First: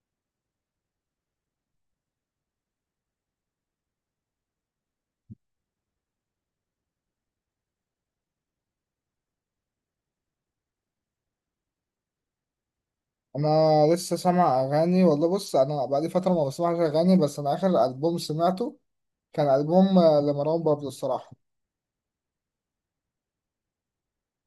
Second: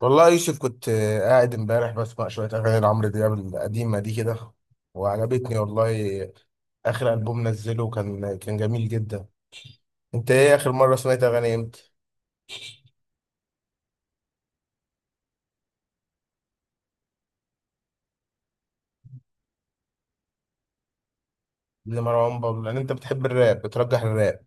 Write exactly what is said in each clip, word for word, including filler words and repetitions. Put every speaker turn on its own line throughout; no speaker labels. والله يوسف كنت آه، قاعد امبارح بسمع شوية أغاني لعمرو دياب القديمة دي كده، وعجبتني والله. آخر ألبوم نزله كان كان جميل جدا. أنت إيه آخر مرة سمعت أغاني إمتى؟
انا لسه سامع اغاني والله. بص، انا بقالي فتره ما بسمعش اغاني، بس انا اخر البوم سمعته كان البوم آه، لمروان بابلو الصراحه.
لمروان بابلو لأن أنت بتحب الراب، بترجح الراب.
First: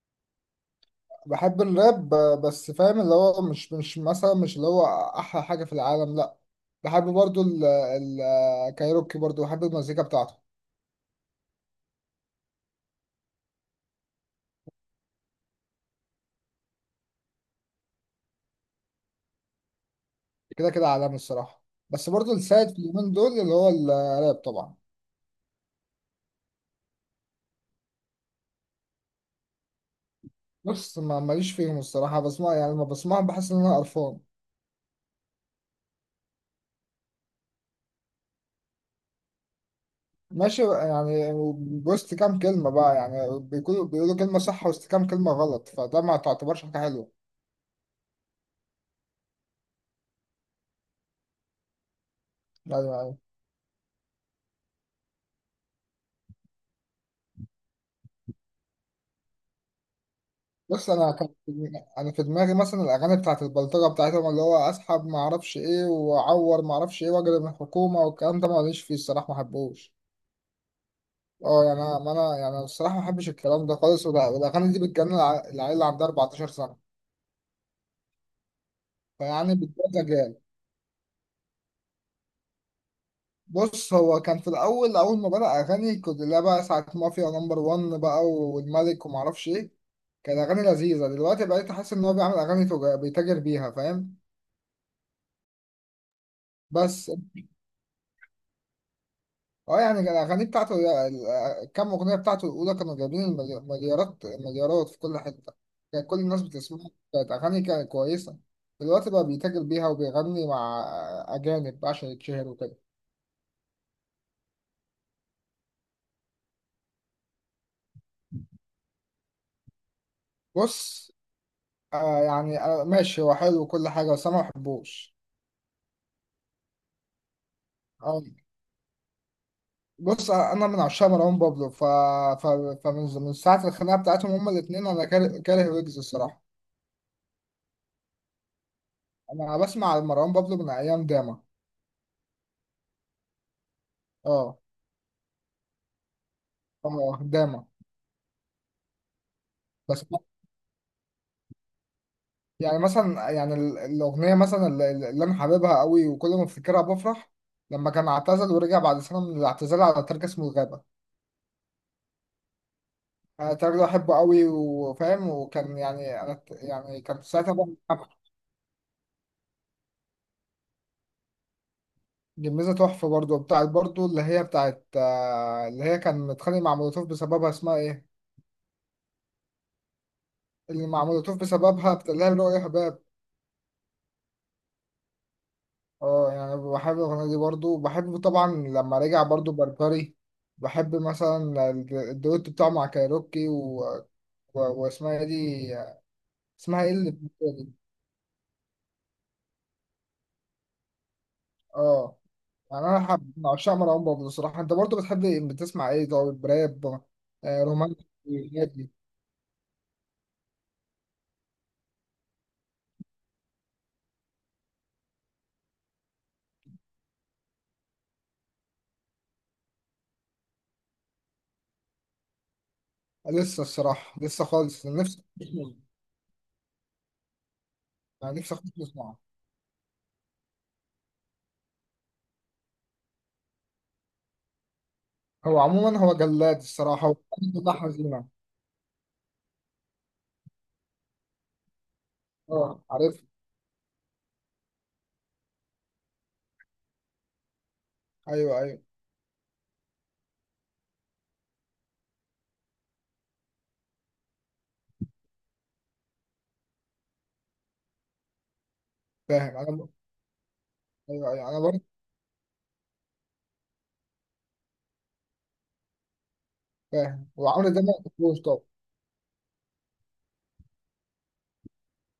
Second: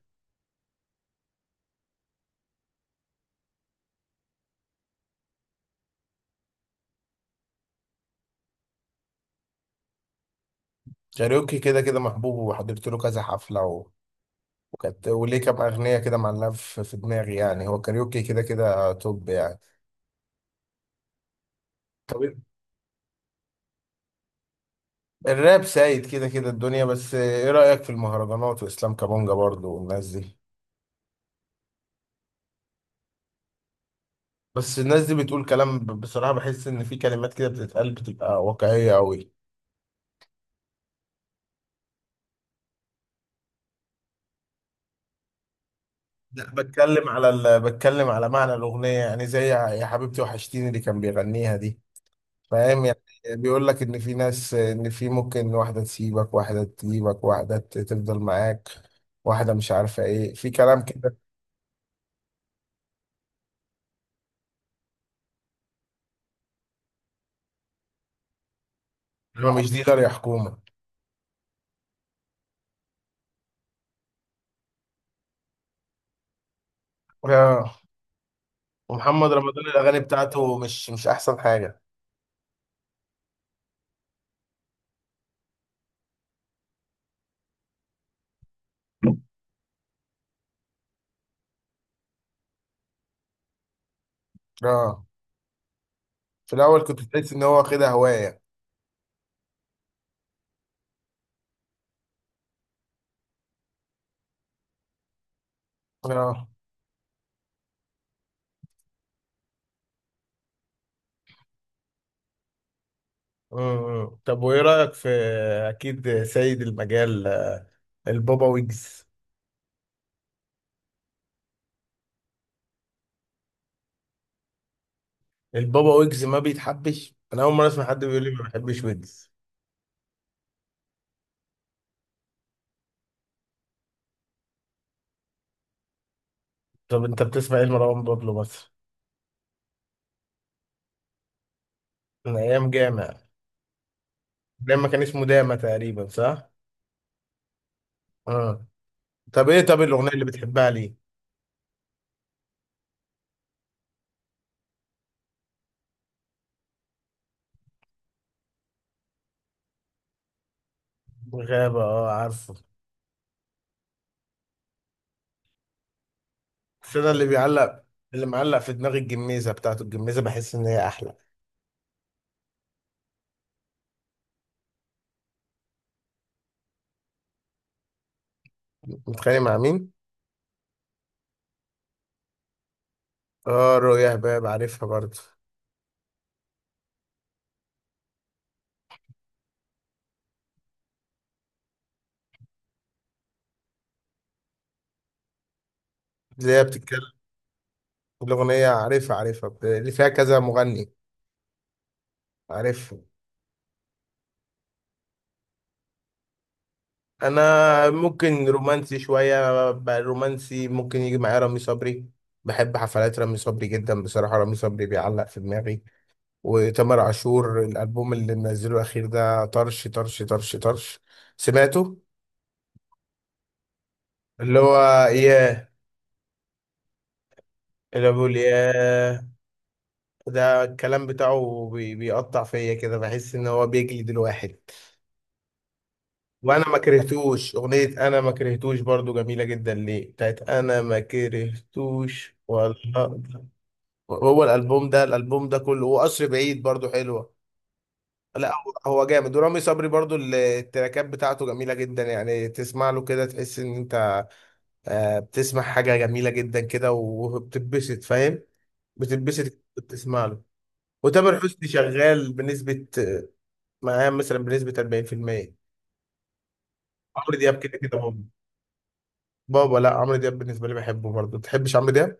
بحب الراب آه، بس فاهم اللي هو مش مش مثلا مش اللي هو احلى حاجه في العالم، لا. بحب برضو ال- ال- الكايروكي، برضو بحب المزيكا بتاعته.
كاريوكي كده كده محبوب وحضرت له كذا حفلة و... وكانت وليه كام أغنية كده معلقة في في دماغي، يعني هو كاريوكي كده كده توب يعني.
كده كده عالمي الصراحه، بس
طب
برضو السائد في اليومين دول اللي هو الراب طبعا.
الراب سايد كده كده الدنيا بس آه، إيه رأيك في المهرجانات وإسلام كابونجا برضه والناس دي؟
بص ما ماليش فيهم الصراحه، بسمع يعني لما بسمعهم بحس ان انا قرفان.
بس الناس دي بتقول كلام، ب- بصراحة بحس إن في كلمات كده بتتقال بتبقى واقعية أوي.
ماشي يعني، وسط كام كلمة بقى يعني بيقولوا بيقولوا كلمة صح وسط كام كلمة غلط، فده ما
لا،
تعتبرش حاجة
بتكلم
حلوة.
على ال... بتكلم على معنى الأغنية، يعني زي يا يا حبيبتي وحشتيني اللي كان بيغنيها دي. فاهم
يعني
يعني.
يعني
بيقول لك إن في ناس، إن في ممكن واحدة تسيبك، واحدة تجيبك، واحدة ت- تفضل معاك، واحدة مش عارفة إيه، في كلام
بص أنا
كده.
كان، أنا في دماغي مثلا الأغاني بتاعت البلطجة بتاعتهم، اللي هو أسحب ما أعرفش إيه، وأعور ما أعرفش إيه، وأجري من الحكومة والكلام ده، ماليش فيه الصراحة، ما
ما مش
بحبوش.
ديلر يا حكومة.
أه يعني أنا ما أنا يعني الصراحة ما بحبش الكلام ده خالص، والأ- والأغاني دي بتجنن الع- العيال اللي عندها 14 سنة،
آه، ومحمد
فيعني
رمضان
بتبوظ
الأغاني
أجيال.
بتاعته مش مش أحسن حاجة.
بص هو كان في الأول، أول ما بدأ أغاني كنت لا بقى ساعة مافيا نمبر وان بقى والملك ومعرفش إيه، كان أغاني لذيذة. دلوقتي بقيت أحس إن هو بيعمل أغاني تج- بيتاجر بيها، فاهم.
آه. في الأول كنت
بس
تحس إن هو واخدها هواية.
أه يعني كان الأغاني بتاعته، ال- كام أغنية بتاعته الأولى كانوا جايبين الملي- مليارات مليارات في كل حتة، كان كل الناس
آه.
بتسمعها، كانت أغاني كانت كويسة. دلوقتي بقى بيتاجر بيها وبيغني مع أجانب بقى عشان يتشهر وكده.
مم. طب وايه رأيك في اكيد سيد المجال، البابا ويجز؟
بص، آه يعني آه ماشي، هو حلو وكل حاجة، بس أنا ما بحبوش.
البابا ويجز ما بيتحبش، انا اول مرة اسمع حد بيقول لي ما بحبش ويجز.
بص انا من عشاق مروان بابلو، ف... ف... فمن من ساعه الخناقه بتاعتهم هما الاثنين انا كاره كاره ويجز الصراحه.
طب انت بتسمع ايه لمروان بابلو مثلا؟
انا بسمع مروان بابلو من ايام داما.
من ايام جامع،
اه
لما كان اسمه داما تقريبا، صح؟
اه داما.
اه. طب ايه، طب
بس
الاغنية اللي بتحبها ليه؟
يعني مثلا يعني ال- الاغنيه مثلا اللي, اللي انا حاببها قوي وكل ما افتكرها بفرح، لما كان اعتزل ورجع بعد سنه من الاعتزال على ترك اسمه الغابه.
غابة، اه عارفه.
انا التراك ده بحبه قوي وفاهم، وكان يعني انا
بس
يعني
انا
كان
اللي
ساعتها
بيعلق، اللي معلق في دماغي الجميزة بتاعته. الجميزة بحس ان هي احلى.
جميزة تحفة برضو، بتاعت برضو اللي هي بتاعت آه، اللي هي كان متخانق مع مولوتوف بسببها، اسمها ايه؟
متخيل مع مين؟
اللي مع مولوتوف بسببها بتاع اللي هي رؤيا حباب.
اه رؤيا هباب عارفها برضه.
اه يعني بحب الأغنية دي برضو، وبحب طبعا لما رجع برضو بربري. بحب مثلا الد- الدويتو بتاعه مع كايروكي و... و... واسمها ايه دي،
اللي هي
اسمها ايه اللي
بتتكلم.
بتقولي؟
الأغنية عارفها، عارفها، بت- اللي فيها كذا مغني.
اه يعني
عارف.
انا حب من عشاق مروان بابلو الصراحة. انت برضو بتحب إيه؟ بتسمع ايه طيب، راب؟ آه،
أنا
رومانسي
ممكن
الحاجات دي.
رومانسي شوية، ب- رومانسي، ممكن يجي معايا رامي صبري. بحب حفلات رامي صبري جدا بصراحة. رامي صبري بيعلق في دماغي، وتامر عاشور، الألبوم اللي منزله الأخير ده طرش طرش طرش طرش. سمعته؟
لسه الصراحة لسه
اللي هو
خالص نفسي.
ياه، اللي
انا
بقول
نفسي اخد له صناعه.
ياه. ده الكلام بتاعه بي- بيقطع فيا كده، بحس إن هو بيجلد الواحد.
هو عموما هو جلاد
وانا ما
الصراحه، هو
كرهتوش
بتاع
اغنيه، انا
حزينه.
ما كرهتوش برضو، جميله جدا ليه بتاعت انا ما كرهتوش
اه عارف.
والله. هو الالبوم ده، الالبوم ده كله، وقصر بعيد برضو حلوه. لا،
ايوه ايوه.
هو هو جامد، ورامي صبري برضو ال- التراكات بتاعته جميله جدا، يعني تسمع له كده تحس ان انت آه، بتسمع حاجه جميله جدا كده وبتتبسط، فاهم.
فاهم
بتتبسط
انا ب...
بتسمع له.
ايوه
وتامر
ايوه، انا
حسني
برضه
شغال بنسبه، معاه مثلا بنسبه أربعين بالمية.
فاهم.
عمرو دياب
وعمرو
كده
ده ما
كده
بحبوش طبعا.
بابا، لا عمرو دياب بالنسبه لي بحبه برضه. تحبش عمرو دياب؟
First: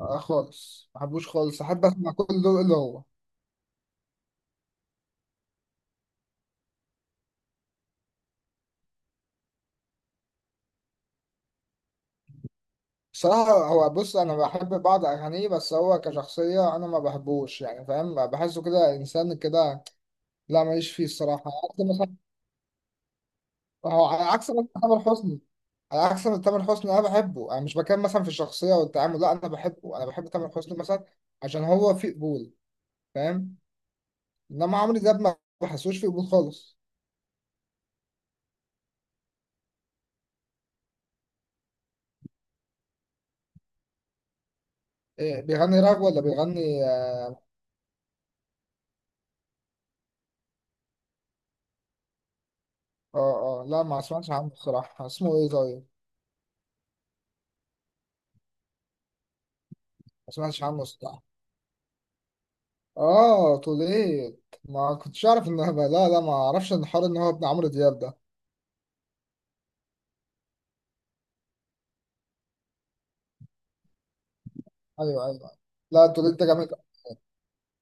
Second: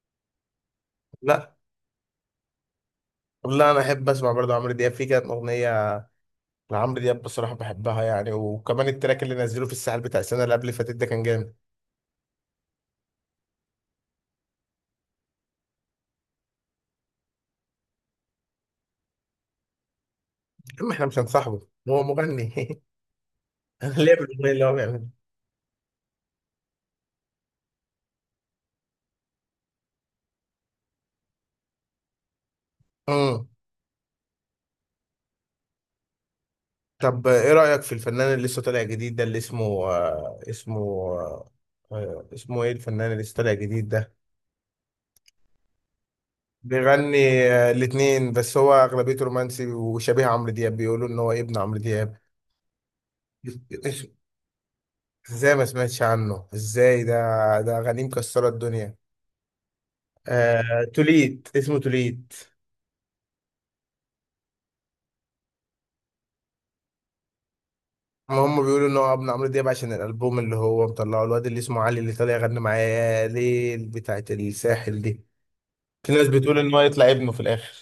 آه خالص ما بحبوش
لا
خالص، احب اسمع كل دول اللي هو
لا انا احب اسمع برضه عمرو دياب، في كانت اغنيه لعمرو دياب بصراحه بحبها يعني، وكمان التراك اللي نزله في الساحل بتاع السنه اللي قبل اللي فاتت ده كان جامد.
الصراحه. هو بص انا بحب بعض اغانيه، بس هو كشخصيه انا ما بحبوش يعني، فاهم، بحسه كده انسان كده، لا ماليش
اما
فيه
احنا مش
الصراحه
هنصاحبه،
عكس
هو
مثلا.
مغني. انا
هو
ليه
على عكس
بالاغنيه اللي
مثلا
هو
تامر
بيعملها.
حسني، على عكس إن تامر حسني انا بحبه، انا مش بتكلم مثلا في الشخصيه والتعامل، لا انا بحبه، انا بحب تامر حسني مثلا عشان هو في قبول،
امم
فاهم. انما عمرو دياب ما بحسوش في قبول خالص.
طب ايه رايك في الفنان اللي لسه طالع جديد ده، اللي اسمه آه اسمه آه آه، اسمه ايه الفنان اللي لسه طالع جديد ده؟
إيه، بيغني راب ولا بيغني؟
بيغني. آه، الاتنين، بس هو اغلبيته رومانسي وشبيه عمرو دياب، بيقولوا ان هو ابن عمرو
اه اه، لا ما
دياب.
سمعتش عنه بصراحه، اسمه ايه
ازاي ما
طيب؟
سمعتش عنه، ازاي ده؟ ده اغانيه مكسره الدنيا.
ما سمعتش عنه
آه...
الصراحه.
توليت، اسمه توليت.
اه طوليت، ما كنتش اعرف ان هو- لا لا، ما اعرفش ان حوار ان هو ابن عمرو دياب ده.
ما هم بيقولوا ان هو ابن عمرو دياب عشان الالبوم اللي هو مطلعه، الواد اللي اسمه علي اللي طالع يغني معاه يا ليل بتاعت الساحل دي.
ايوه ايوه، لا
في ناس
طوليت ده
بتقول
جامد.
ان هو يطلع ابنه في الاخر.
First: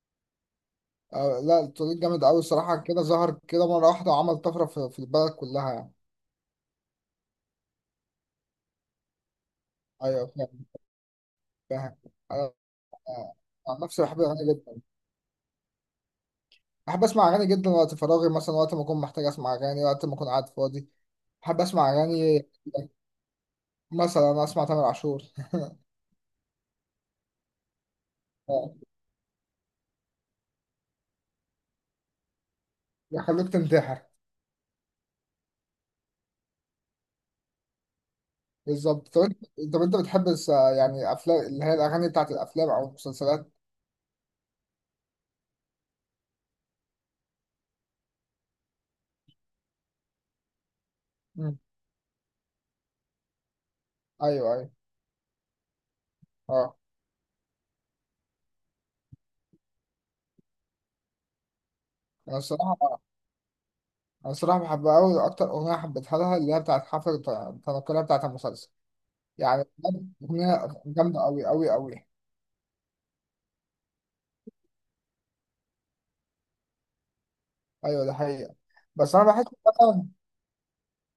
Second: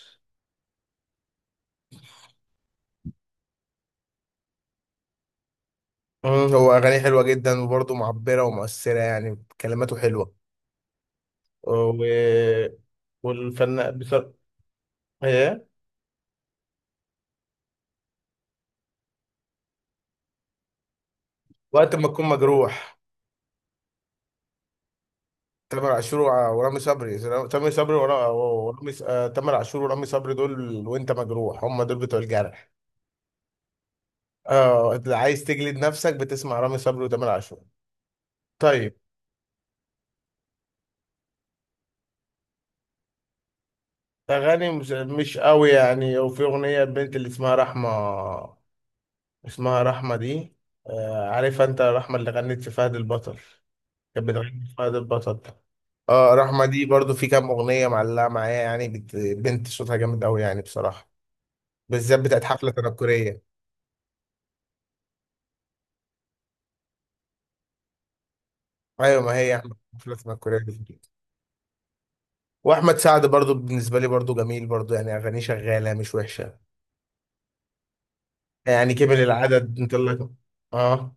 آه لا، طوليت جامد قوي الصراحه، كده ظهر كده مره واحده وعمل طفره في في البلد كلها يعني.
مم، هو اغانيه حلوه جدا، وبرضه معبره ومؤثره، يعني كلماته
ايوه.
حلوه و...
فاهم انا، آه، عن
والفنان
نفسي بحب
بصراحه
الاغاني جدا،
ايه.
بحب اسمع اغاني جدا وقت فراغي مثلا، وقت ما اكون محتاج اسمع اغاني، وقت ما اكون قاعد فاضي بحب اسمع
وقت ما تكون
اغاني.
مجروح،
مثلا اسمع تامر عاشور.
تامر عاشور وع- ورامي صبري. تامر صبري ورا-
آه،
ورامي ص- آه، تامر عاشور ورامي صبري دول وانت مجروح، هم دول بتوع الجرح.
يخليك تنتحر.
اه، اللي عايز تجلد نفسك بتسمع رامي صبري وتامر عاشور. طيب.
بالظبط. طب انت طب انت بتحب الس- يعني افلام، اللي هي الاغاني بتاعت الافلام او المسلسلات؟
اغاني مش, مش قوي يعني. وفي اغنيه البنت اللي اسمها رحمه، اسمها رحمه دي، آه،
مم.
عارفها انت؟ رحمه اللي غنت في فهد البطل. كانت
ايوه
بتغني
ايوه
في فهد البطل. اه، رحمه
اه.
دي برضو في كام اغنيه معلقه معايا، يعني بت- بنت صوتها جامد قوي يعني بصراحه، بالذات
انا
بتاعت حفله
الصراحه،
تنكريه.
انا الصراحه بحبها قوي، اكتر اغنيه حبيتها لها اللي هي بتاعت حفله تنقلها بتاعت المسلسل،
ايوه، ما هي
يعني
احمد، مش
بجد
اسمها الكوريه
اغنيه
دي.
جامده قوي قوي قوي.
واحمد سعد برضو بالنسبه لي برضو جميل برضو، يعني اغانيه شغاله مش وحشه.
ايوه ده حقيقه.
يعني كبر
بس انا بحس،
العدد انت اللي اه.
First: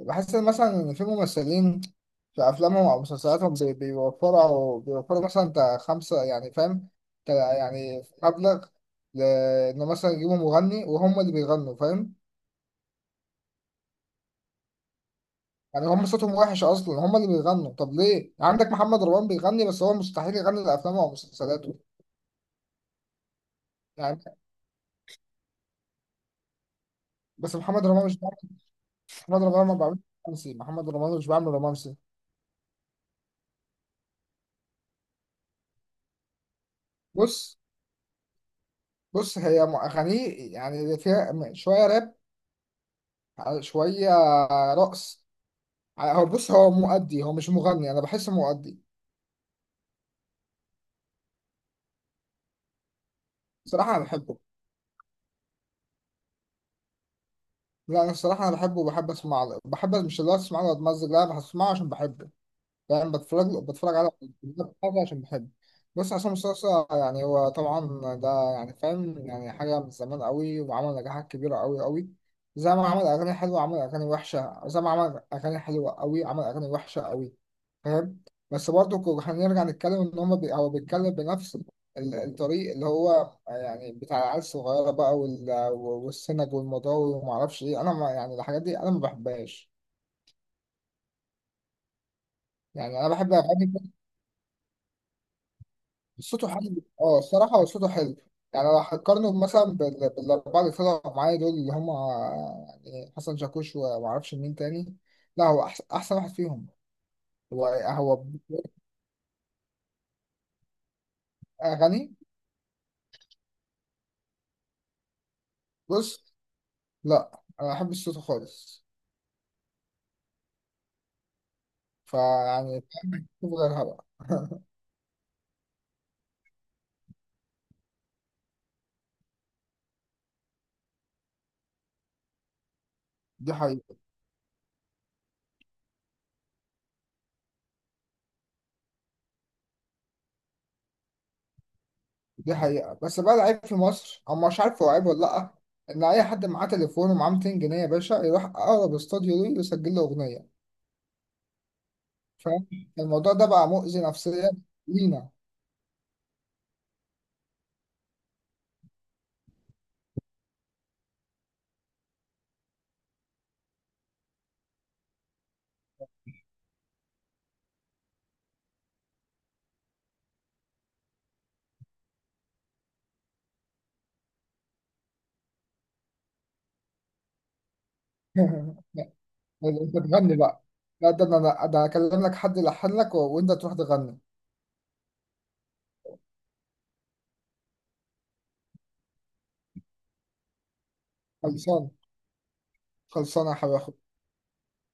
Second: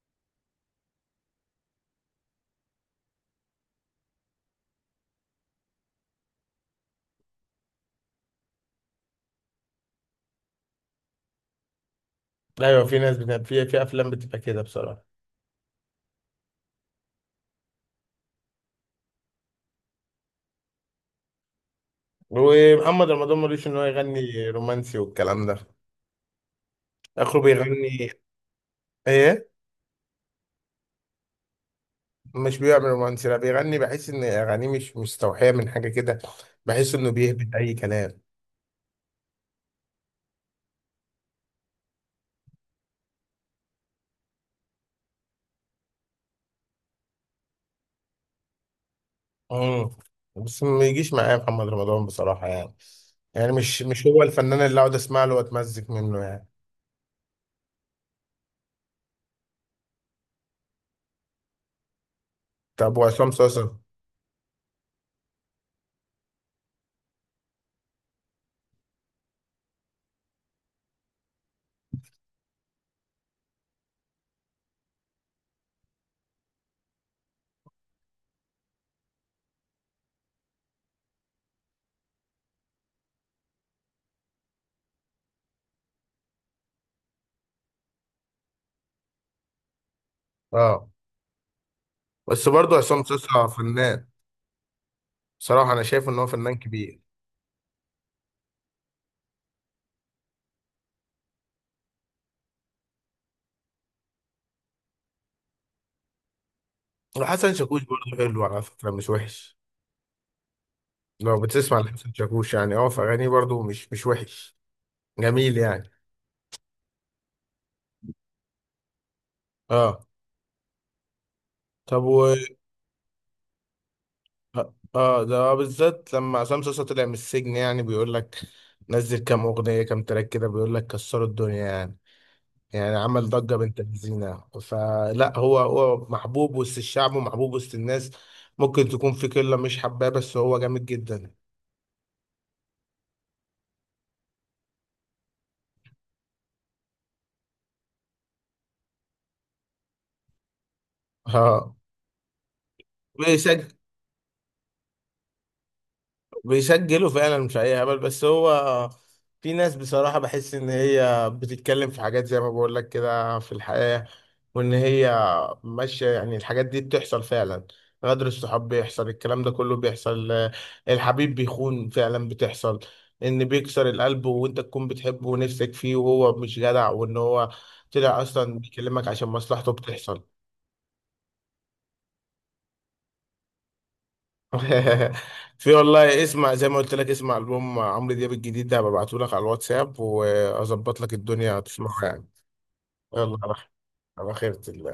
بحس ان مثلا في ممثلين في افلامهم او مسلسلاتهم بي- بيوفروا بيوفروا مثلا تا خمسه يعني، فاهم، تا يعني مبلغ، لانه مثلا يجيبوا مغني وهم اللي بيغنوا، فاهم،
ايوه في ناس بت... في في افلام بتبقى كده بصراحه.
يعني هم صوتهم وحش اصلا هم اللي بيغنوا، طب ليه؟ يعني عندك محمد رمضان بيغني بس هو مستحيل يغني لافلامه او مسلسلاته
ومحمد رمضان ملوش ان هو
يعني.
يغني رومانسي والكلام ده، اخره
بس محمد رمضان
بيغني
مش بيعمل، محمد
ايه.
رمضان ما بيعملش رومانسي، محمد رمضان مش بيعمل رومانسي.
مش بيعمل رومانسي، لا بيغني، بحس ان اغانيه مش مستوحيه من حاجه كده. بحس انه بيهبط
بص
اي كلام.
بص، هي م- اغانيه يعني فيها م- شويه راب على- شويه رقص. هو بص هو مؤدي، هو مش مغني، انا بحسه مؤدي.
امم. بس ما يجيش معايا محمد رمضان بصراحة يعني، يعني مش
صراحه انا
مش هو
بحبه،
الفنان اللي اقعد اسمع له واتمزج منه يعني.
لا انا الصراحه انا بحبه وبحب اسمع له، بحب مش اللي هو اسمع له اتمزج، لا انا هسمعه عشان بحبه.
طب
يعني
وعصام
بتفرج
صاصا؟
بتفرج على حاجة عشان بحب. بص عصام صاصا يعني، هو طبعا ده يعني فاهم، يعني حاجة من زمان قوي وعمل نجاحات كبيرة قوي قوي. زي ما عمل أغاني حلوة عمل أغاني وحشة، زي ما عمل أغاني حلوة قوي عمل أغاني وحشة قوي، فاهم. بس برضه كو- هنرجع نتكلم إن هما بي... هو بيتكلم بنفس ال- الطريق اللي هو، يعني بتاع العيال الصغيرة بقى، وال... والسنج والمضاوي ومعرفش إيه، أنا ما يعني الحاجات دي أنا ما بحبهاش.
اه، بس برضه
يعني
عصام
أنا بحب
صاصا
أغاني.
فنان، بصراحة انا شايف ان هو
صوته
فنان
حلو،
كبير.
اه الصراحة هو صوته حلو. يعني لو هتقارنه مثلا بال- بالأربعة اللي طلعوا معايا دول اللي هم، يعني حسن شاكوش و- ومعرفش مين تاني، لا هو أحسن, أحسن واحد فيهم.
وحسن
هو
شاكوش برضه
هو
حلو على فكرة، مش وحش. لو بتسمع لحسن
أغاني
شاكوش، يعني اه، في اغانيه برضه مش مش وحش، جميل يعني.
بص. لا أنا ما بحبش صوته خالص،
اه. طب و...
فيعني بحبه غيرها بقى.
اه، ده بالذات لما عصام صاصا طلع من السجن، يعني بيقول لك نزل كام اغنية، كام تراك كده، بيقول لك كسروا الدنيا يعني. يعني عمل
دي
ضجة بنت
حقيقة،
لذينة، فلا، هو هو محبوب وسط الشعب ومحبوب وسط الناس. ممكن تكون في قلة مش حباه، بس هو جامد جدا.
دي حقيقة، بس بقى العيب في مصر، أو مش عارف هو عيب ولا لأ، إن أي حد معاه تليفون ومعاه ميتين جنيه يا باشا يروح أقرب استوديو ليه ويسجل له أغنية،
اه.
فاهم. الموضوع ده بقى مؤذي نفسيا لينا.
بيسجلوا فعلا، مش اي هبل، بس هو في ناس بصراحة بحس ان هي بتتكلم في حاجات زي ما بقول لك كده في الحياة، وان هي ماشية، يعني الحاجات دي بتحصل فعلا. غدر الصحاب بيحصل، الكلام ده كله بيحصل آه، الحبيب بيخون فعلا بتحصل. ان بيكسر القلب وانت تكون بتحبه ونفسك فيه وهو مش جدع، وان هو طلع اصلا بيكلمك عشان مصلحته،
طيب، انت
بتحصل.
تغني بقى؟ لا ده انا، لا ده اكلم لك حد يلحن لك و- وانت تروح تغني.
في والله، اسمع زي ما قلت لك، اسمع ألبوم عمرو دياب الجديد ده، ببعته لك على الواتساب وأظبط لك الدنيا
خلصان،
تسمعه يعني. يلا
خلصان
على
يا
خير.
حبيبي.
على خيرة الله.